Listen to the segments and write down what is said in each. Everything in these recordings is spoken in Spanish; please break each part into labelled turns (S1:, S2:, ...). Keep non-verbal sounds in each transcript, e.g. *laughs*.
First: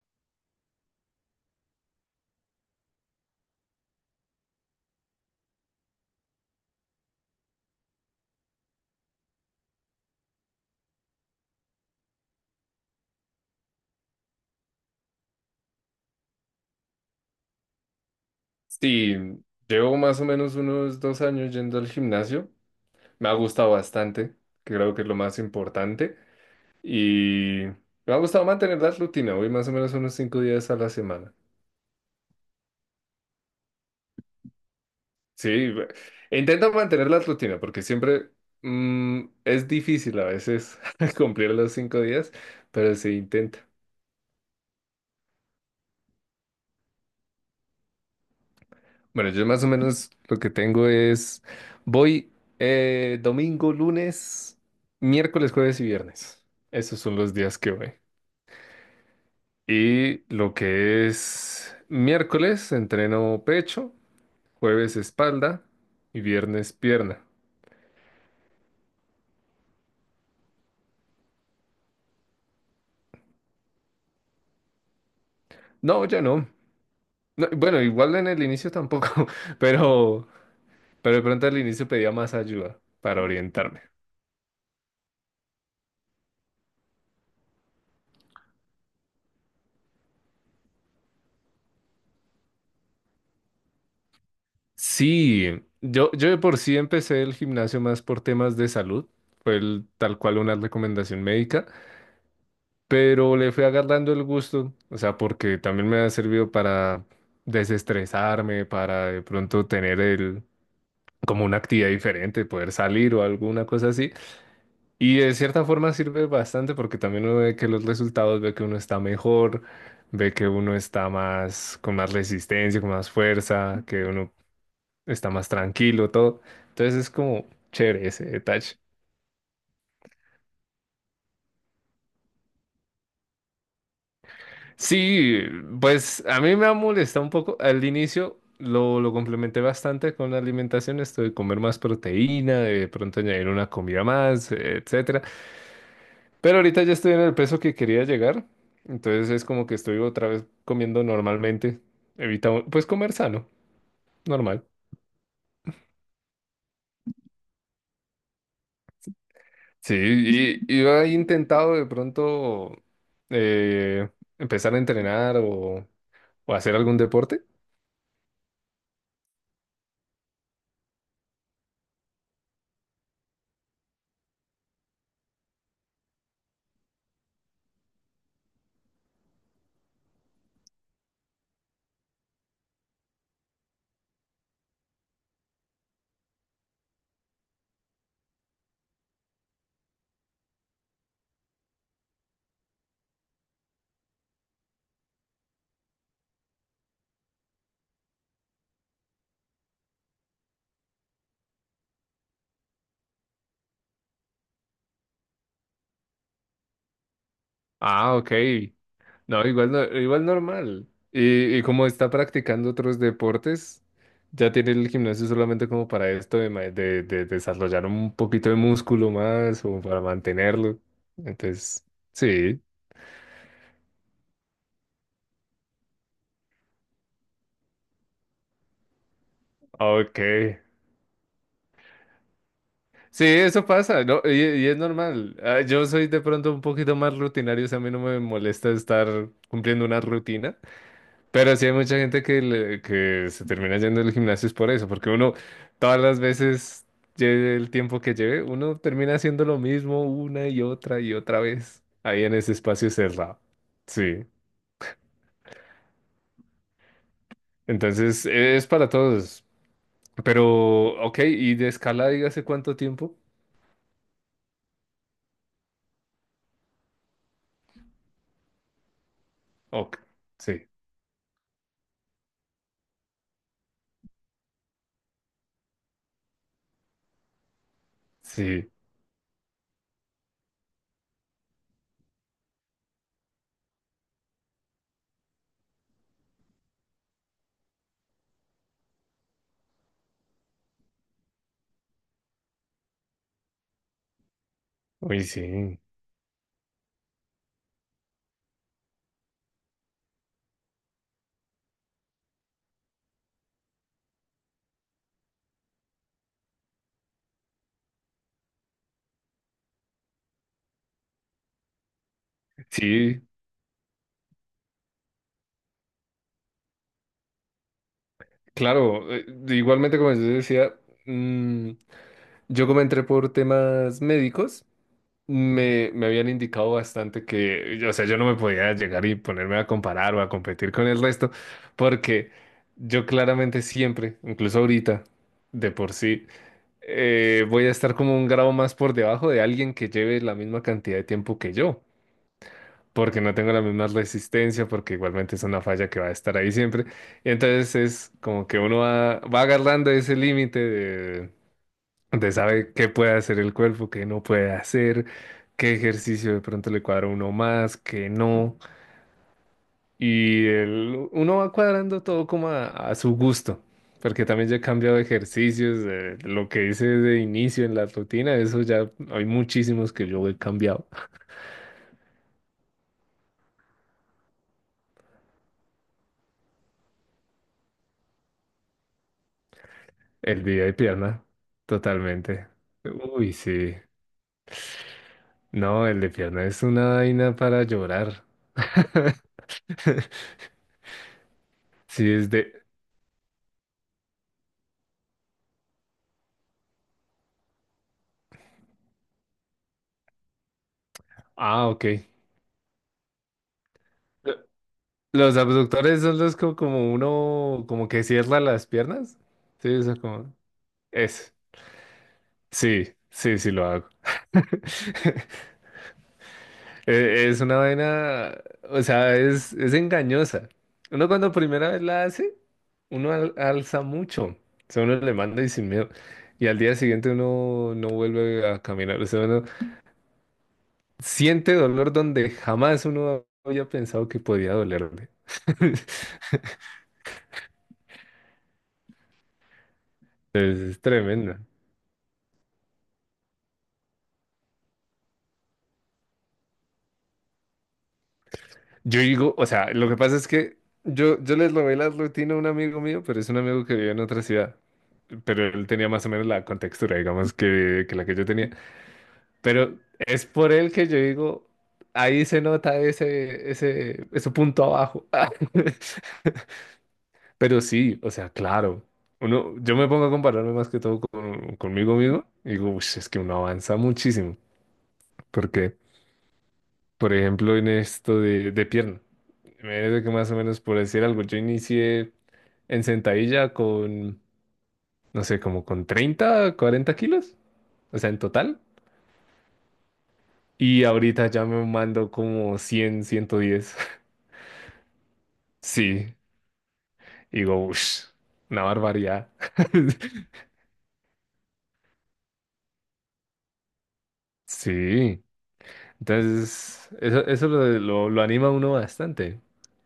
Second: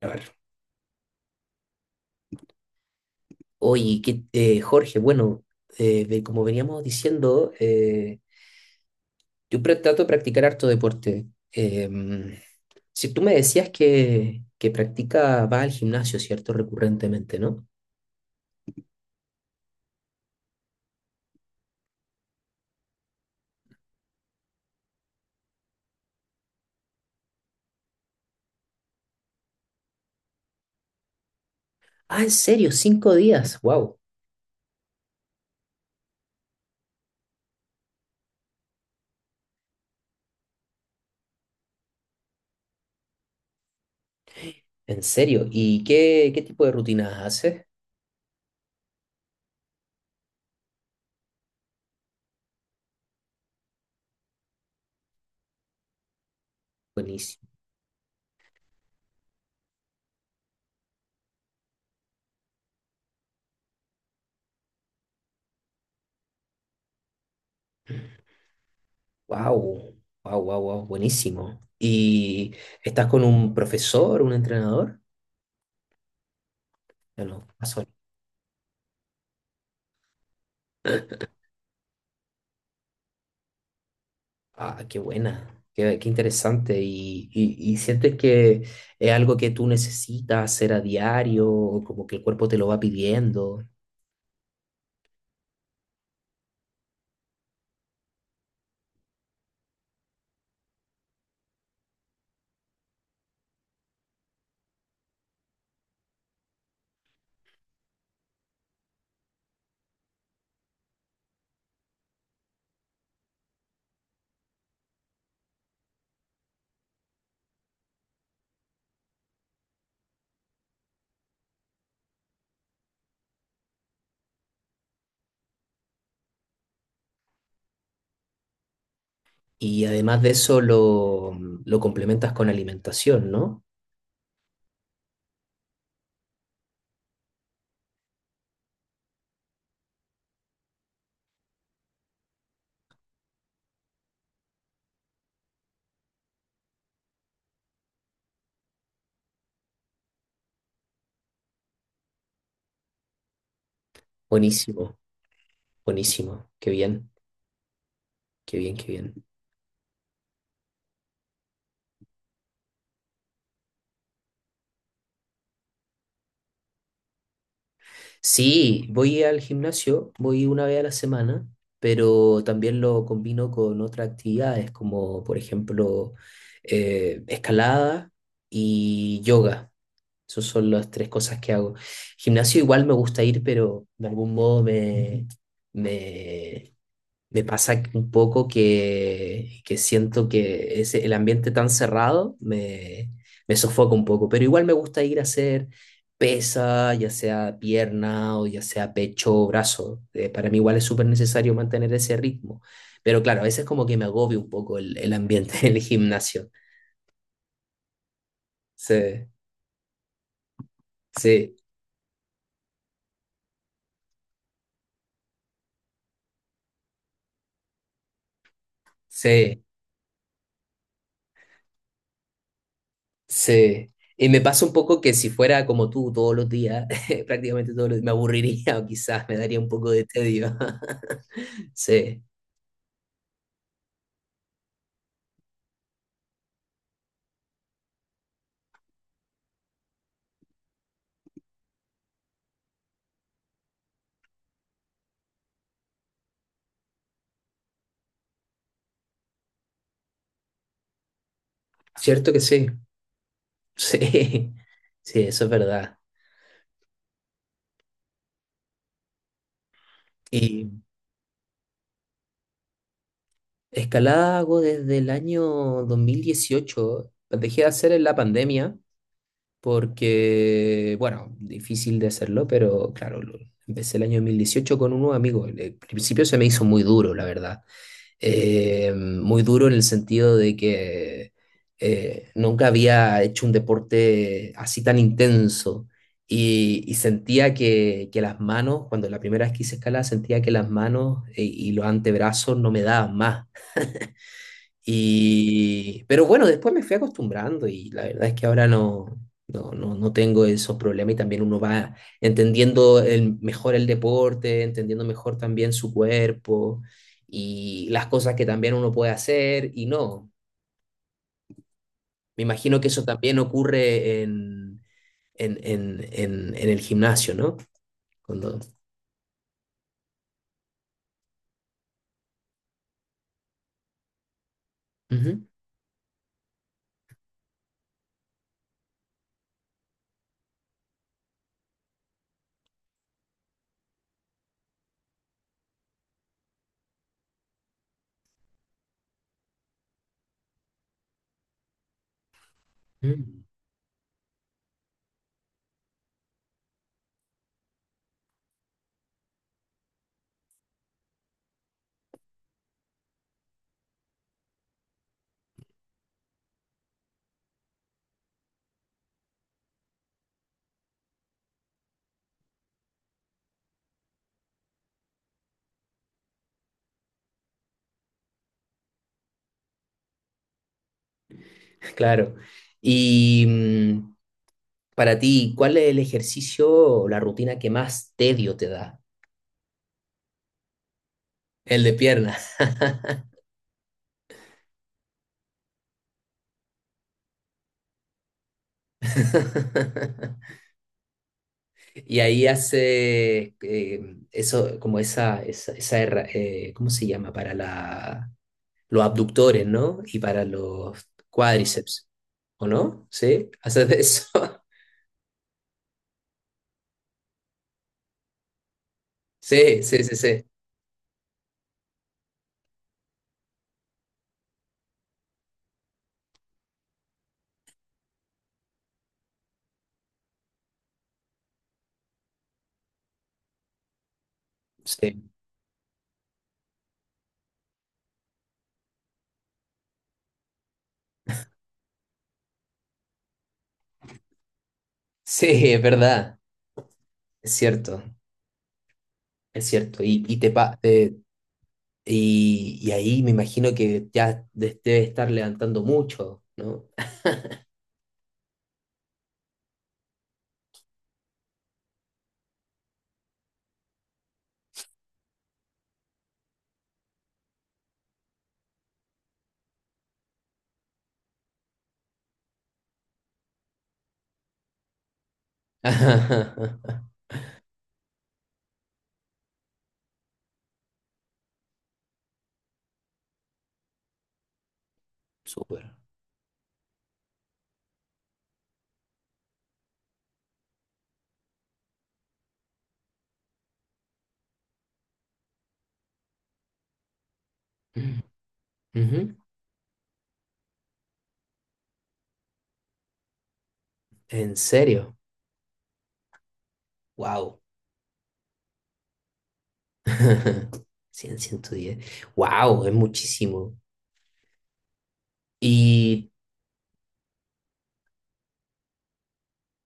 S1: A ver. Oye, Jorge, como veníamos diciendo, yo trato de practicar harto deporte. Si tú me decías que practica, va al gimnasio, ¿cierto? Recurrentemente, ¿no?
S2: Sí, llevo más o menos unos 2 años yendo al gimnasio. Me ha gustado bastante, que creo que es lo más importante. Y me ha gustado mantener la rutina. Voy más o menos unos 5 días a la semana.
S1: Ah, en serio, 5 días, wow,
S2: Sí, intento mantener la rutina porque siempre es difícil a veces *laughs* cumplir los 5 días, pero se intenta.
S1: en serio. ¿Y qué tipo de rutinas haces?
S2: Bueno, yo más o menos lo que tengo es, voy domingo, lunes, miércoles, jueves y viernes. Esos son los
S1: Buenísimo,
S2: días que voy. Y lo que es miércoles, entreno pecho, jueves espalda y viernes pierna.
S1: wow, wow, wow, wow, buenísimo. ¿Y estás con un profesor, un entrenador?
S2: No, ya no.
S1: Ya no.
S2: No, bueno, igual en el inicio tampoco, *laughs* pero, pero de pronto al inicio pedía más ayuda para orientarme.
S1: Ah, qué buena, qué interesante. ¿Y sientes que es algo que tú necesitas hacer a diario, o como que el cuerpo te lo va pidiendo?
S2: Sí, yo de por sí empecé el gimnasio más por temas de salud. Fue tal cual una recomendación médica, pero le fui agarrando el gusto, o sea, porque también me ha servido para desestresarme, para de pronto tener el como una actividad diferente, poder salir o alguna cosa así. Y de cierta forma sirve bastante porque también uno ve que los resultados, ve que uno está mejor, ve que uno está más, con más resistencia, con más fuerza, que uno está más tranquilo, todo. Entonces es como chévere ese detalle.
S1: Y además de eso lo complementas con alimentación, ¿no?
S2: Sí, pues a mí me ha molestado un poco al inicio. Lo complementé bastante con la alimentación, esto de comer más proteína, de pronto añadir una comida más, etc. Pero ahorita ya estoy en el peso que quería llegar, entonces es como que estoy otra vez comiendo normalmente, evitando, pues comer sano, normal.
S1: Buenísimo, buenísimo, qué bien, qué bien, qué bien.
S2: Sí, y, *laughs* y yo he intentado de pronto eh, empezar a entrenar o hacer algún deporte.
S1: Sí, voy al gimnasio, voy una vez a la semana, pero también lo combino con otras actividades, como por ejemplo escalada y yoga. Esas son las tres cosas que hago. Gimnasio igual me gusta ir, pero de algún modo me, me pasa un poco que siento que ese, el ambiente tan cerrado me sofoca un poco, pero igual me gusta ir a hacer pesa, ya sea pierna o ya sea pecho o brazo. Para mí igual es súper necesario mantener ese ritmo, pero claro, a veces como que me agobia un poco el ambiente *laughs* del gimnasio.
S2: Ah, ok.
S1: Sí,
S2: No, igual, igual normal. Y,
S1: sí,
S2: y como está practicando otros deportes, ya tiene el gimnasio solamente como para esto de, de desarrollar un poquito de músculo
S1: sí.
S2: más o para mantenerlo. Entonces, sí,
S1: Sí, y me pasa un poco que si fuera como tú todos los días, *laughs* prácticamente todos los días, me aburriría o quizás me daría un poco de
S2: ok.
S1: tedio. *laughs* Sí,
S2: Sí, eso pasa, ¿no? Y es normal. Ah, yo soy de pronto un poquito más rutinario, o sea, a mí no me molesta estar cumpliendo una rutina. Pero sí hay mucha gente que se termina yendo al gimnasio es por eso, porque uno todas las veces, lleve el tiempo que lleve, uno termina haciendo lo mismo una y otra vez ahí
S1: cierto
S2: en
S1: que
S2: ese
S1: sí,
S2: espacio cerrado.
S1: *laughs*
S2: Sí,
S1: sí, sí, eso es verdad.
S2: entonces es para todos.
S1: Y
S2: Pero, ok, y de escala, dígase cuánto tiempo.
S1: escalada hago desde el año 2018. Dejé de hacer en la pandemia
S2: Ok, sí,
S1: porque, bueno, difícil de hacerlo, pero claro, empecé el año 2018 con unos amigos. Al principio se me hizo muy duro, la verdad.
S2: sí,
S1: Muy duro en el sentido de que nunca había hecho un deporte así tan intenso y sentía que las manos, cuando la primera vez que hice escalada, sentía que las manos y los antebrazos no me daban más.
S2: uy, sí,
S1: Y, pero bueno, después me fui acostumbrando y la verdad es que ahora no tengo esos problemas y también uno va entendiendo el, mejor el deporte, entendiendo mejor también su cuerpo y las cosas que también uno puede hacer y no. Me imagino que eso
S2: sí,
S1: también ocurre en el gimnasio, ¿no? Cuando...
S2: claro. Igualmente, como yo decía, mm, yo como entré por temas médicos.
S1: Ujú,
S2: Me habían indicado bastante que, o sea, yo no me podía llegar y ponerme a comparar o a competir con el resto, porque yo claramente siempre, incluso ahorita, de por sí, voy a estar como un grado más por debajo de alguien que lleve la misma cantidad de tiempo que yo, porque no
S1: mm,
S2: tengo la misma resistencia, porque igualmente es una falla que va a estar ahí siempre. Y entonces es como que uno va, va agarrando ese límite. Usted sabe qué puede hacer el cuerpo, qué no puede hacer, qué ejercicio de pronto le cuadra a uno más, qué no. Y uno va cuadrando todo como a su gusto, porque también ya he cambiado de ejercicios, lo que hice de inicio en la rutina, eso ya hay muchísimos que yo he cambiado.
S1: claro. Y mm, para ti, ¿cuál es el ejercicio o la rutina que más tedio te da?
S2: El día de pierna,
S1: El de
S2: totalmente.
S1: piernas.
S2: Uy, sí. No, el de pierna es una vaina para llorar. *laughs*
S1: *laughs*
S2: Sí,
S1: Y
S2: es
S1: ahí
S2: de...
S1: hace eso, como esa ¿cómo se llama? Para la, los abductores, ¿no? Y para los
S2: Ah, ok.
S1: cuádriceps, ¿o no? ¿Sí? ¿Haces de eso? *laughs*
S2: Los abductores son como, uno, como que cierra las piernas. Sí,
S1: Sí,
S2: eso
S1: sí, sí,
S2: como.
S1: sí.
S2: Es. Sí, sí, sí lo hago. Es, una vaina, o sea, es engañosa. Uno cuando primera vez la hace, uno alza mucho. O sea, uno le
S1: Sí,
S2: manda y sin miedo. Y al día siguiente uno no vuelve a caminar. O sea, uno siente dolor donde jamás uno había pensado que podía dolerle.
S1: sí, es
S2: *laughs*
S1: verdad. Es cierto, es cierto. Y, te pa-
S2: Es
S1: te-
S2: tremendo.
S1: y ahí me imagino que ya debe estar levantando mucho, ¿no?
S2: Yo digo, o sea, lo que pasa es que yo les robé la rutina a un amigo mío, pero es un amigo que vive en otra ciudad. Pero él tenía más o menos la contextura, digamos, que la que yo tenía. Pero es por él que yo digo, ahí se nota ese punto abajo.
S1: *laughs*
S2: *laughs* Pero sí, o sea, claro. Uno, yo me pongo a compararme más que todo conmigo mismo y digo, "Ush, es que uno avanza muchísimo". porque
S1: Súper.
S2: Por ejemplo, en esto de pierna. Imagínate que más o menos por decir algo, yo inicié en sentadilla con, no sé, como con 30 40 kilos, o sea, en total.
S1: Ujú.
S2: Y ahorita ya me mando como 100 110.
S1: ¿En serio?
S2: *laughs* Sí, y digo,
S1: Wow.
S2: uff, una barbaridad. *laughs*
S1: *laughs* 100 110. Wow, es muchísimo.
S2: Sí.
S1: Y
S2: Entonces, eso lo anima a uno bastante,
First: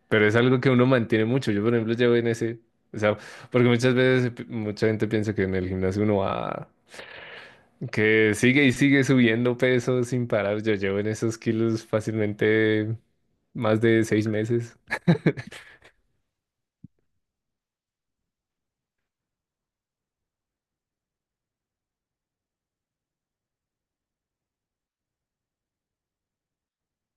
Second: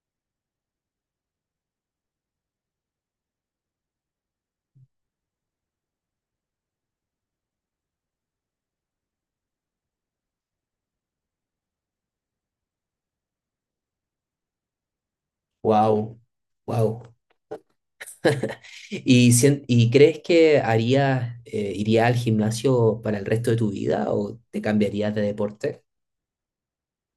S2: pero es algo que uno mantiene mucho. Yo, por ejemplo, llevo en ese, o sea, porque muchas veces mucha gente piensa que en el gimnasio uno va, que sigue y sigue subiendo peso sin parar. Yo llevo en esos kilos fácilmente más de 6 meses. *laughs*
S1: wow, wow. ¿Y crees que harías, irías al gimnasio para el resto de tu vida o te cambiarías de deporte?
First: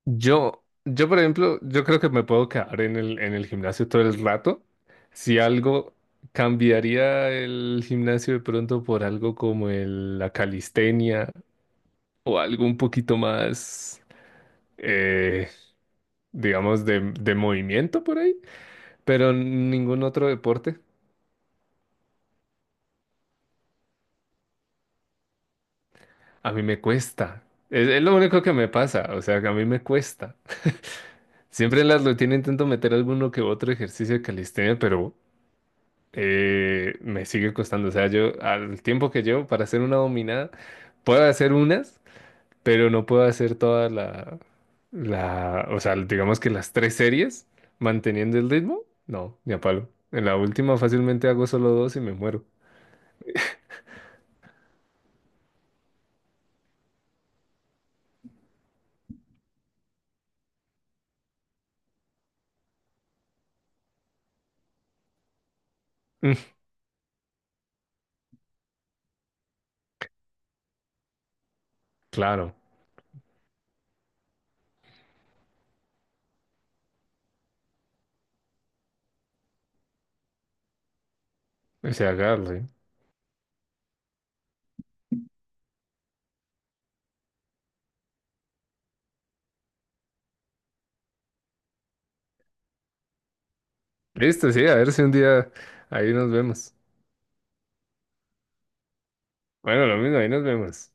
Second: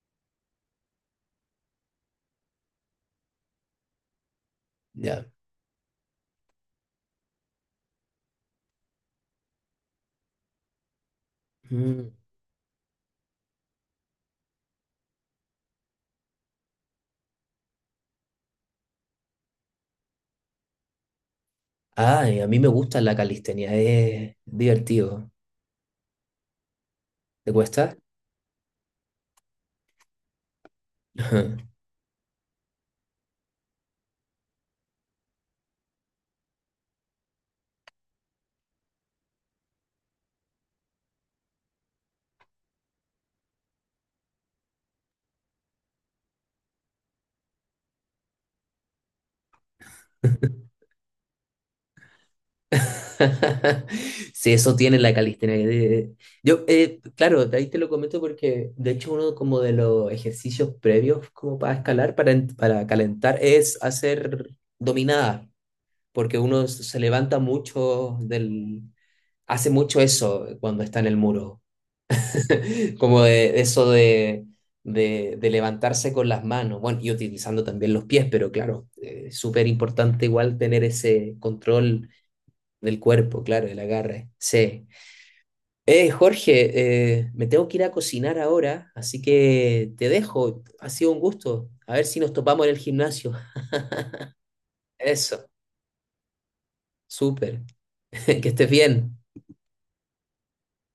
S2: Por ejemplo, yo creo que me puedo quedar en el gimnasio todo el rato.
S1: Ya.
S2: Si algo cambiaría el gimnasio de pronto por algo como la calistenia
S1: Mm.
S2: o algo un poquito más, eh, digamos, de movimiento por ahí, pero ningún otro deporte.
S1: Ay, a mí me gusta la calistenia, es divertido.
S2: A mí me cuesta.
S1: ¿Te
S2: Es,
S1: cuesta?
S2: es lo único que me pasa, o sea, que a mí me cuesta. Siempre
S1: *laughs*
S2: en las rutinas intento meter alguno que otro ejercicio de calistenia, pero... me sigue costando. O sea, yo al tiempo que llevo para hacer una dominada, puedo hacer unas, pero no puedo hacer toda o sea, digamos que las tres series manteniendo el ritmo. No, ni a palo. En la última fácilmente hago solo dos y me muero.
S1: *laughs* Sí, eso tiene la calistenia. Yo, claro, de ahí te lo comento porque de hecho uno como de los ejercicios previos como para escalar, para calentar, es hacer dominada,
S2: Mm,
S1: porque uno se levanta mucho del... hace mucho eso cuando está en el muro,
S2: claro,
S1: *laughs* como de eso de levantarse con las manos, bueno, y utilizando también los pies, pero claro, es súper importante igual tener ese
S2: ese
S1: control
S2: agarre.
S1: del cuerpo, claro, del agarre. Sí. Jorge, me tengo que ir a cocinar ahora, así que te dejo. Ha sido un gusto. A ver si nos topamos en el gimnasio.
S2: Listo, sí, a ver si un
S1: Eso,
S2: día ahí nos vemos.
S1: súper. *laughs* Que estés bien.
S2: Bueno, lo mismo, ahí nos vemos.